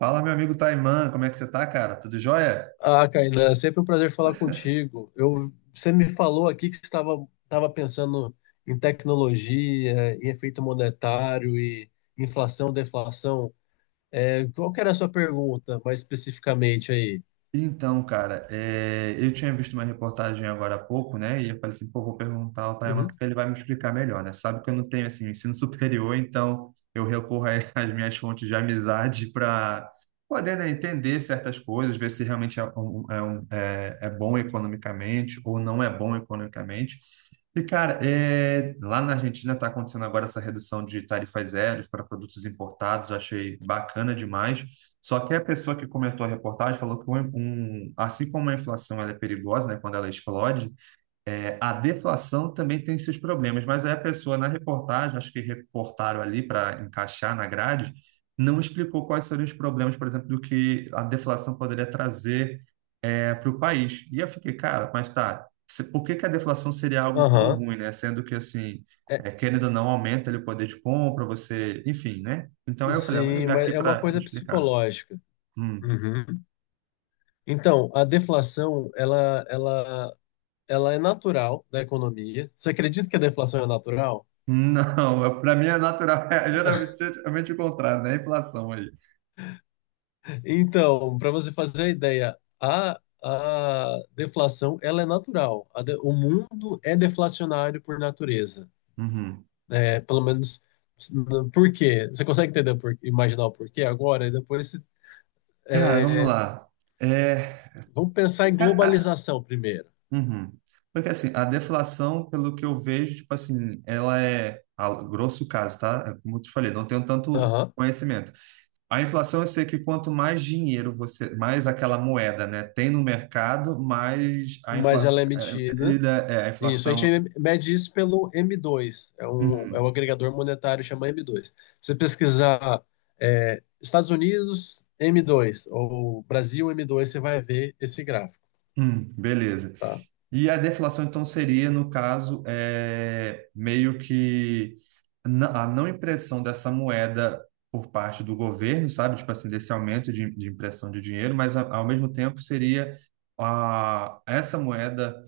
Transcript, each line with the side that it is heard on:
right: Fala, meu amigo Taiman, como é que você tá, cara? Tudo jóia?
left: Ah, Kainan, é sempre um prazer falar contigo. Você me falou aqui que você estava pensando em tecnologia, em efeito monetário e inflação, deflação. Qual que era a sua pergunta, mais especificamente aí?
right: Então, cara, eu tinha visto uma reportagem agora há pouco, né? E eu falei assim, pô, vou perguntar ao Tayama
left: Uhum.
right: porque ele vai me explicar melhor, né? Sabe que eu não tenho, assim, ensino superior, então eu recorro às minhas fontes de amizade para poder, né, entender certas coisas, ver se realmente é bom economicamente ou não é bom economicamente. E, cara, lá na Argentina está acontecendo agora essa redução de tarifas zero para produtos importados, eu achei bacana demais. Só que a pessoa que comentou a reportagem falou que, assim como a inflação ela é perigosa, né, quando ela explode, a deflação também tem seus problemas. Mas aí a pessoa na reportagem, acho que reportaram ali para encaixar na grade, não explicou quais seriam os problemas, por exemplo, do que a deflação poderia trazer para o país. E eu fiquei, cara, mas tá, por que que a deflação seria algo tão
left: Aham.
right: ruim, né? Sendo que, assim,
left: É,
right: querendo ou não, aumenta ali o poder de compra, você, enfim, né? Então aí eu falei, ah, vou
left: sim,
right: ligar
left: mas
right: aqui
left: é uma
right: para
left: coisa
right: explicar.
left: psicológica.
right: Hum.
left: Uhum. Então, a deflação, ela é natural da economia. Você acredita que a deflação é natural?
right: Não, para mim é natural, é geralmente, geralmente o contrário, né? A inflação aí.
left: Então, para você fazer a ideia, a deflação ela é natural. A de- o mundo é deflacionário por natureza.
right: Uhum.
left: É, pelo menos, por quê? Você consegue entender, imaginar o porquê agora? E depois,
right: Cara, vamos
left: é,
right: lá. É,
left: vamos pensar
right: eu
left: em
right: quero- a-
left: globalização primeiro.
right: uhum. Porque assim, a deflação, pelo que eu vejo, tipo assim, ela é, a grosso caso, tá? É como eu te falei, não tenho tanto
left: Aham.
right: conhecimento. A inflação, eu sei que quanto mais dinheiro você, mais aquela moeda, né, tem no mercado, mais a
left: Mas ela
right: inflação,
left: é emitida.
right: a
left: Isso, a gente
right: inflação.
left: mede isso pelo m dois é um
right: Uhum.
left: agregador monetário chama m dois. Se você pesquisar é, Estados Unidos m dois ou Brasil m dois, você vai ver esse gráfico,
right: Beleza.
left: tá?
right: E a deflação, então, seria, no caso, meio que a não impressão dessa moeda por parte do governo, sabe? Tipo assim, desse aumento de impressão de dinheiro, mas ao mesmo tempo seria essa moeda.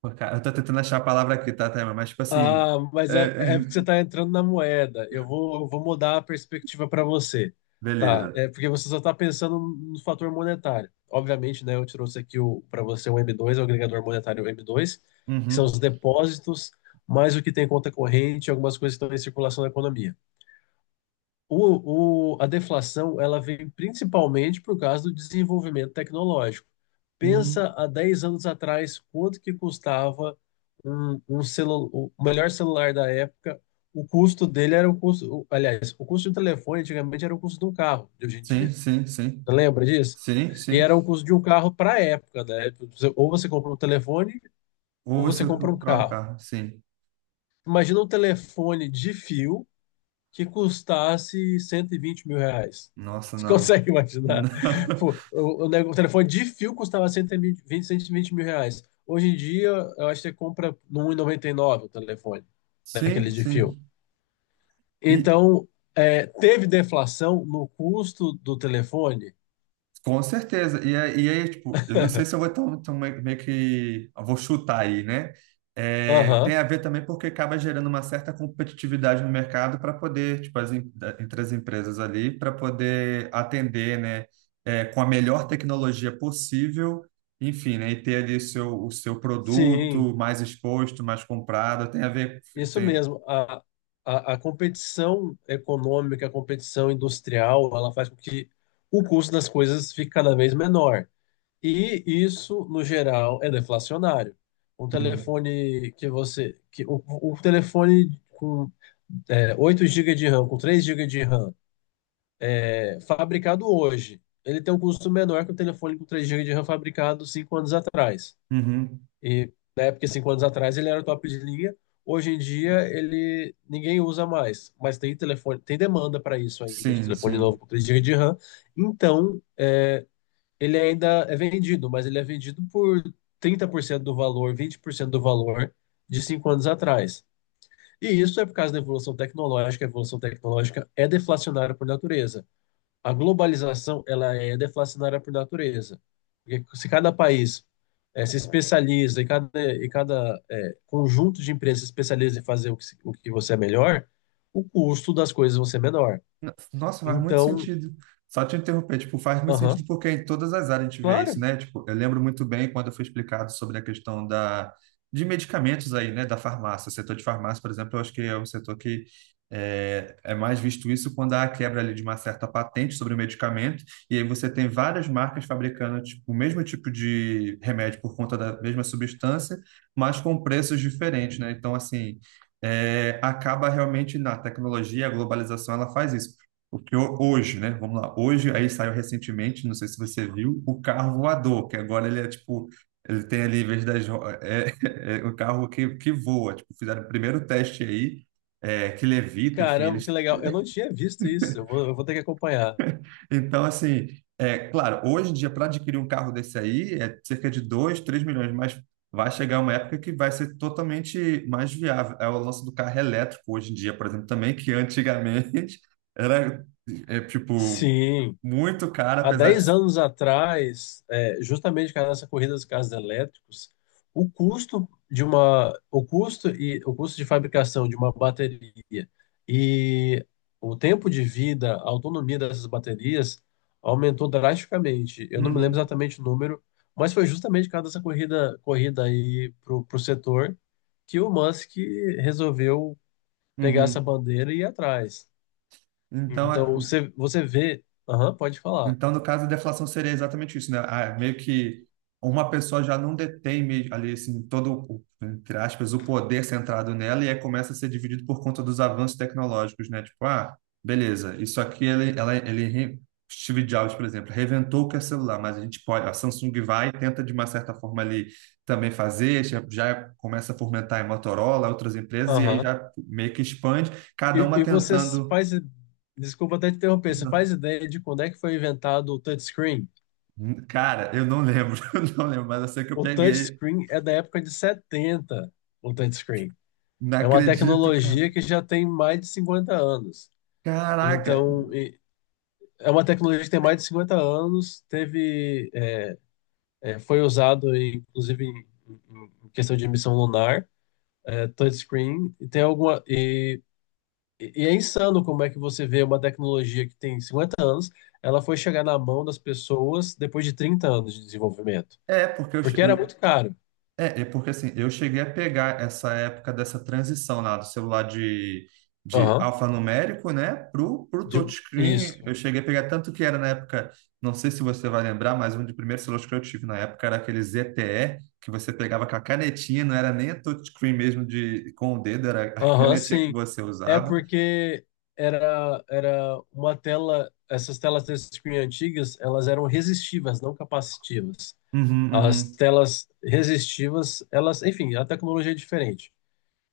right: Pô, cara, eu tô tentando achar a palavra aqui, tá, Thelma? Mas, tipo assim.
left: Ah,
right: é,
left: mas é, é porque você está entrando na moeda. Eu vou mudar a perspectiva para você. Tá,
right: Beleza.
left: é porque você só está pensando no fator monetário. Obviamente, né, eu trouxe aqui o para você o m dois, é o agregador monetário m dois, que são
right: Uhum.
left: os depósitos, mais o que tem em conta corrente, algumas coisas que estão em circulação na economia. A deflação ela veio principalmente por causa do desenvolvimento tecnológico.
right: Hum.
left: Pensa há 10 anos atrás quanto que custava um celu, o melhor celular da época. O custo dele era o custo, o- aliás, o custo de um telefone antigamente era o custo de um carro de hoje em
right: Sim,
left: dia.
right: sim, sim.
left: Você lembra disso?
right: Sim,
left: E
right: sim.
left: era o custo de um carro para a época, né? Ou você compra um telefone
right: Ou
left: ou
right: você
left: você compra um
right: prova o
left: carro.
right: carro. Sim.
left: Imagina um telefone de fio que custasse 120 mil reais.
right: Nossa,
left: Você
right: não.
left: consegue
right: Não.
left: imaginar? Pô, O, o nego- o telefone de fio custava cento e vinte mil reais. Hoje em dia, eu acho que você compra no um e noventa e nove o telefone,
right: Sim,
left: daqueles de fio.
right: sim. E,
left: Então, é, teve deflação no custo do telefone?
right: Com certeza. E aí, tipo, eu não sei se eu vou tão, tão meio que, eu vou chutar aí, né? Tem
left: Aham,
right: a ver também porque acaba gerando uma certa competitividade no mercado para poder, tipo, entre as empresas ali, para poder atender, né? Com a melhor tecnologia possível, enfim, né? E ter ali o seu
left: sim,
right: produto mais exposto, mais comprado. Tem a ver.
left: isso
right: Tem.
left: mesmo. A competição econômica, a competição industrial, ela faz com que o custo das coisas fique cada vez menor. E isso, no geral, é deflacionário. Um
right: Uhum.
left: telefone que você. O telefone com é, 8 GB de RAM, com 3 gigas de RAM, é, fabricado hoje, ele tem um custo menor que o telefone com 3 gigas de RAM fabricado 5 anos atrás.
right: Uhum.
left: E na época, 5 anos atrás, ele era top de linha. Hoje em dia, ele ninguém usa mais. Mas tem telefone, tem demanda para isso ainda, de
right: Sim,
left: telefone novo
right: sim.
left: com 3 gigas de RAM. Então, é, ele ainda é vendido, mas ele é vendido por 30% do valor, 20% do valor de cinco anos atrás. E isso é por causa da evolução tecnológica. A evolução tecnológica é deflacionária por natureza. A globalização, ela é deflacionária por natureza. Porque se cada país eh, se especializa e cada eh, conjunto de empresas se especializa em fazer o que, se- o que você é melhor, o custo das coisas vão ser menor.
right: Nossa, faz muito
left: Então,
right: sentido. Só te interromper, tipo, faz muito sentido
left: aham,
right: porque em todas as áreas a gente vê isso,
left: claro.
right: né? Tipo, eu lembro muito bem quando foi explicado sobre a questão de medicamentos aí, né? Da farmácia, o setor de farmácia, por exemplo, eu acho que é um setor que é mais visto isso quando há a quebra ali de uma certa patente sobre o medicamento e aí você tem várias marcas fabricando, tipo, o mesmo tipo de remédio por conta da mesma substância, mas com preços diferentes, né? Então, assim... acaba realmente na tecnologia, a globalização, ela faz isso porque hoje, né? Vamos lá. Hoje, aí saiu recentemente, não sei se você viu, o carro voador, que agora ele é tipo. Ele tem ali, em vez das, é um carro que voa. Tipo, fizeram o primeiro teste aí, que levita, enfim,
left: Caramba,
right: eles.
left: que legal. Eu não tinha visto isso. Eu vou ter que acompanhar.
right: Então, assim, é claro, hoje em dia, para adquirir um carro desse aí, é cerca de 2 3 milhões, mas vai chegar uma época que vai ser totalmente mais viável. É o lance do carro elétrico hoje em dia, por exemplo, também, que antigamente era, tipo,
left: Sim.
right: muito caro,
left: Há
right: apesar de.
left: 10 anos atrás, é, justamente por causa dessa corrida dos carros elétricos, o custo de uma, o custo e o custo de fabricação de uma bateria e o tempo de vida, a autonomia dessas baterias aumentou drasticamente. Eu não me lembro
right: Uhum,
left: exatamente o número, mas foi justamente por causa dessa corrida aí pro, pro setor que o Musk resolveu pegar essa
right: uhum.
left: bandeira e ir atrás.
right: Então,
left: Então,
right: é-
left: você, você vê. Aham, pode falar.
right: Então, no caso da deflação, seria exatamente isso, né? Ah, é meio que uma pessoa já não detém ali, assim, todo, entre aspas, o poder centrado nela e aí começa a ser dividido por conta dos avanços tecnológicos, né? Tipo, ah, beleza, isso aqui, ele, ela, ele, re- Steve Jobs, por exemplo, reventou o que é celular, mas a gente pode, a Samsung vai e tenta de uma certa forma ali também fazer, já, já começa a fomentar em Motorola, outras empresas, e aí
left: Aham.
right: já meio que expande, cada uma
left: E você
right: tentando.
left: faz. Desculpa até te interromper. Você faz ideia de quando é que foi inventado o touchscreen?
right: Cara, eu não lembro, eu não lembro, mas eu sei que eu
left: O
right: peguei.
left: touchscreen é da época de 70. O touchscreen.
right: Não
left: É uma
right: acredito, cara.
left: tecnologia que já tem mais de 50 anos.
right: Caraca.
left: Então, e- é uma tecnologia que tem mais de 50 anos, teve, é, é, foi usado, em- inclusive, em, em questão de missão lunar, é, touchscreen, e tem alguma. E é insano como é que você vê uma tecnologia que tem 50 anos, ela foi chegar na mão das pessoas depois de trinta anos de desenvolvimento.
right: É porque eu, che-
left: Porque era
right: eu-
left: muito caro.
right: É porque assim, eu cheguei a pegar essa época dessa transição lá do celular de
left: Aham,
right: alfanumérico, né, pro
left: de-
right: touchscreen. Eu
left: isso.
right: cheguei a pegar tanto que era na época, não sei se você vai lembrar, mas um dos primeiros celulares que eu tive na época era aquele ZTE que você pegava com a canetinha, não era nem a touchscreen mesmo de com o dedo, era a
left: Aham,
right: canetinha que
left: sim.
right: você
left: É
right: usava.
left: porque era uma tela, essas telas touchscreen antigas, elas eram resistivas, não capacitivas. As
right: Uhum,
left: telas resistivas, elas, enfim, a tecnologia é diferente.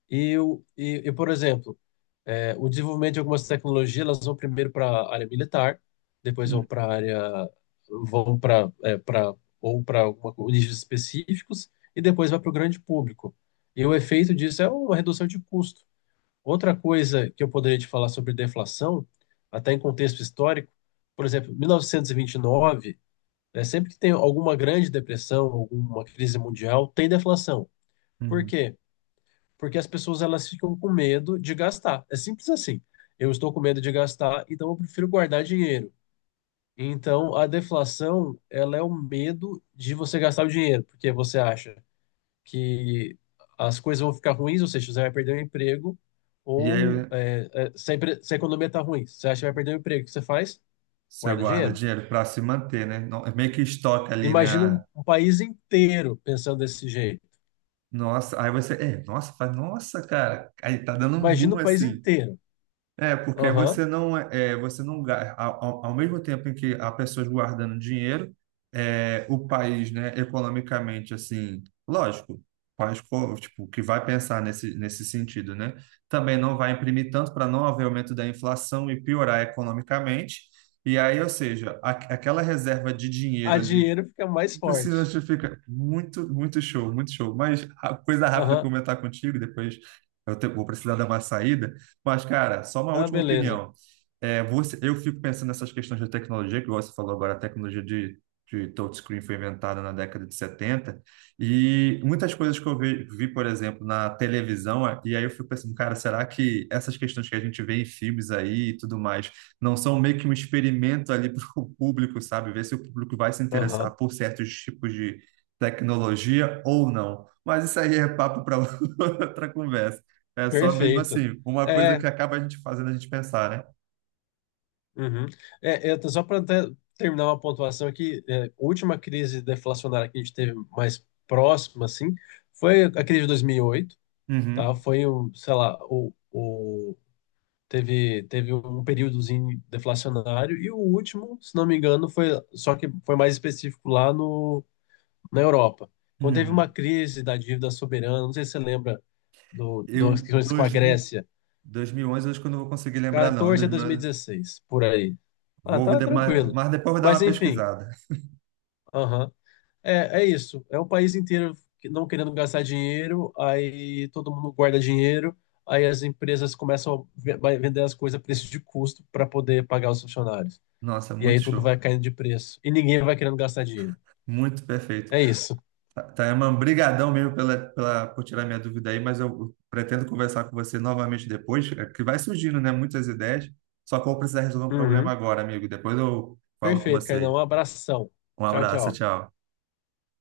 left: E, por exemplo, é, o desenvolvimento de algumas tecnologias, elas vão primeiro para a área militar, depois vão
right: uhum.
left: para a área, vão para para ou para nichos específicos e depois vai para o grande público. E o efeito disso é uma redução de custo. Outra coisa que eu poderia te falar sobre deflação, até em contexto histórico, por exemplo, 1929, né, sempre que tem alguma grande depressão, alguma crise mundial, tem deflação. Por
right: Uhum.
left: quê? Porque as pessoas elas ficam com medo de gastar. É simples assim. Eu estou com medo de gastar, então eu prefiro guardar dinheiro. Então a deflação, ela é o medo de você gastar o dinheiro, porque você acha que as coisas vão ficar ruins, ou seja, você vai perder o emprego,
right: E
left: ou
right: aí
left: é, é, se, a, empre- se a economia está ruim, você acha que vai perder o emprego, o que você faz?
right: você
left: Guarda
right: guarda
left: dinheiro.
right: dinheiro para se manter, né? Meio que estoca ali,
left: Imagina
right: né?
left: um país inteiro pensando desse jeito.
right: Nossa, aí você, nossa, faz, nossa, cara, aí tá dando um
left: Imagina
right: boom
left: o país
right: assim.
left: inteiro.
right: Porque aí
left: Aham.
right: você não ao mesmo tempo em que há pessoas guardando dinheiro, o país, né, economicamente assim, lógico, o país tipo que vai pensar nesse sentido, né? Também não vai imprimir tanto para não haver aumento da inflação e piorar economicamente. E aí, ou seja, aquela reserva de dinheiro
left: A
right: ali.
left: dinheiro fica mais
right: Tipo
left: forte.
right: assim, fica muito, muito show, muito show. Mas a coisa rápida que eu
left: Aham.
right: comentar contigo, depois vou precisar dar uma saída. Mas, cara, só uma
left: Ah,
right: última
left: beleza.
right: opinião. Eu fico pensando nessas questões de tecnologia, que você falou agora, a tecnologia de touchscreen foi inventada na década de 70 e muitas coisas que eu vi, por exemplo, na televisão, e aí eu fico pensando, cara, será que essas questões que a gente vê em filmes aí e tudo mais não são meio que um experimento ali para o público, sabe? Ver se o público vai se
left: Aham,
right: interessar por certos tipos de tecnologia ou não. Mas isso aí é papo para outra conversa. É só mesmo
left: perfeito.
right: assim, uma coisa que
left: É,
right: acaba a gente fazendo a gente pensar, né?
left: uhum. Só para terminar uma pontuação aqui, é, a última crise deflacionária que a gente teve mais próxima, assim, foi a crise de 2008, tá?
right: Uhum,
left: Foi, um, sei lá, o, teve um períodozinho deflacionário e o último, se não me engano, foi, só que foi mais específico lá no, na Europa. Quando teve uma
right: uhum.
left: crise da dívida soberana, não sei se você lembra do,
right: Eu,
left: das questões com a
right: 2000,
left: Grécia,
right: 2011, acho que eu não vou conseguir lembrar, não.
left: 14 a
right: 2011,
left: 2016, por aí. Ah,
right: vou,
left: tá tranquilo.
right: mas depois eu vou dar
left: Mas
right: uma
left: enfim,
right: pesquisada.
left: aham. É, é isso. É o país inteiro que- não querendo gastar dinheiro, aí todo mundo guarda dinheiro, aí as empresas começam a ve- vai vender as coisas a preço de custo para poder pagar os funcionários.
right: Nossa,
left: E
right: muito
left: aí tudo vai
right: show.
left: caindo de preço. E ninguém vai querendo gastar dinheiro.
right: Muito perfeito.
left: É isso.
right: Tayaman, brigadão mesmo por tirar minha dúvida aí, mas eu pretendo conversar com você novamente depois, é que vai surgindo, né, muitas ideias, só que eu vou precisar resolver um problema
left: Uhum.
right: agora, amigo. Depois eu falo com
left: Perfeito, Cainão.
right: você.
left: Um abração.
right: Um
left: Tchau,
right: abraço,
left: tchau.
right: tchau.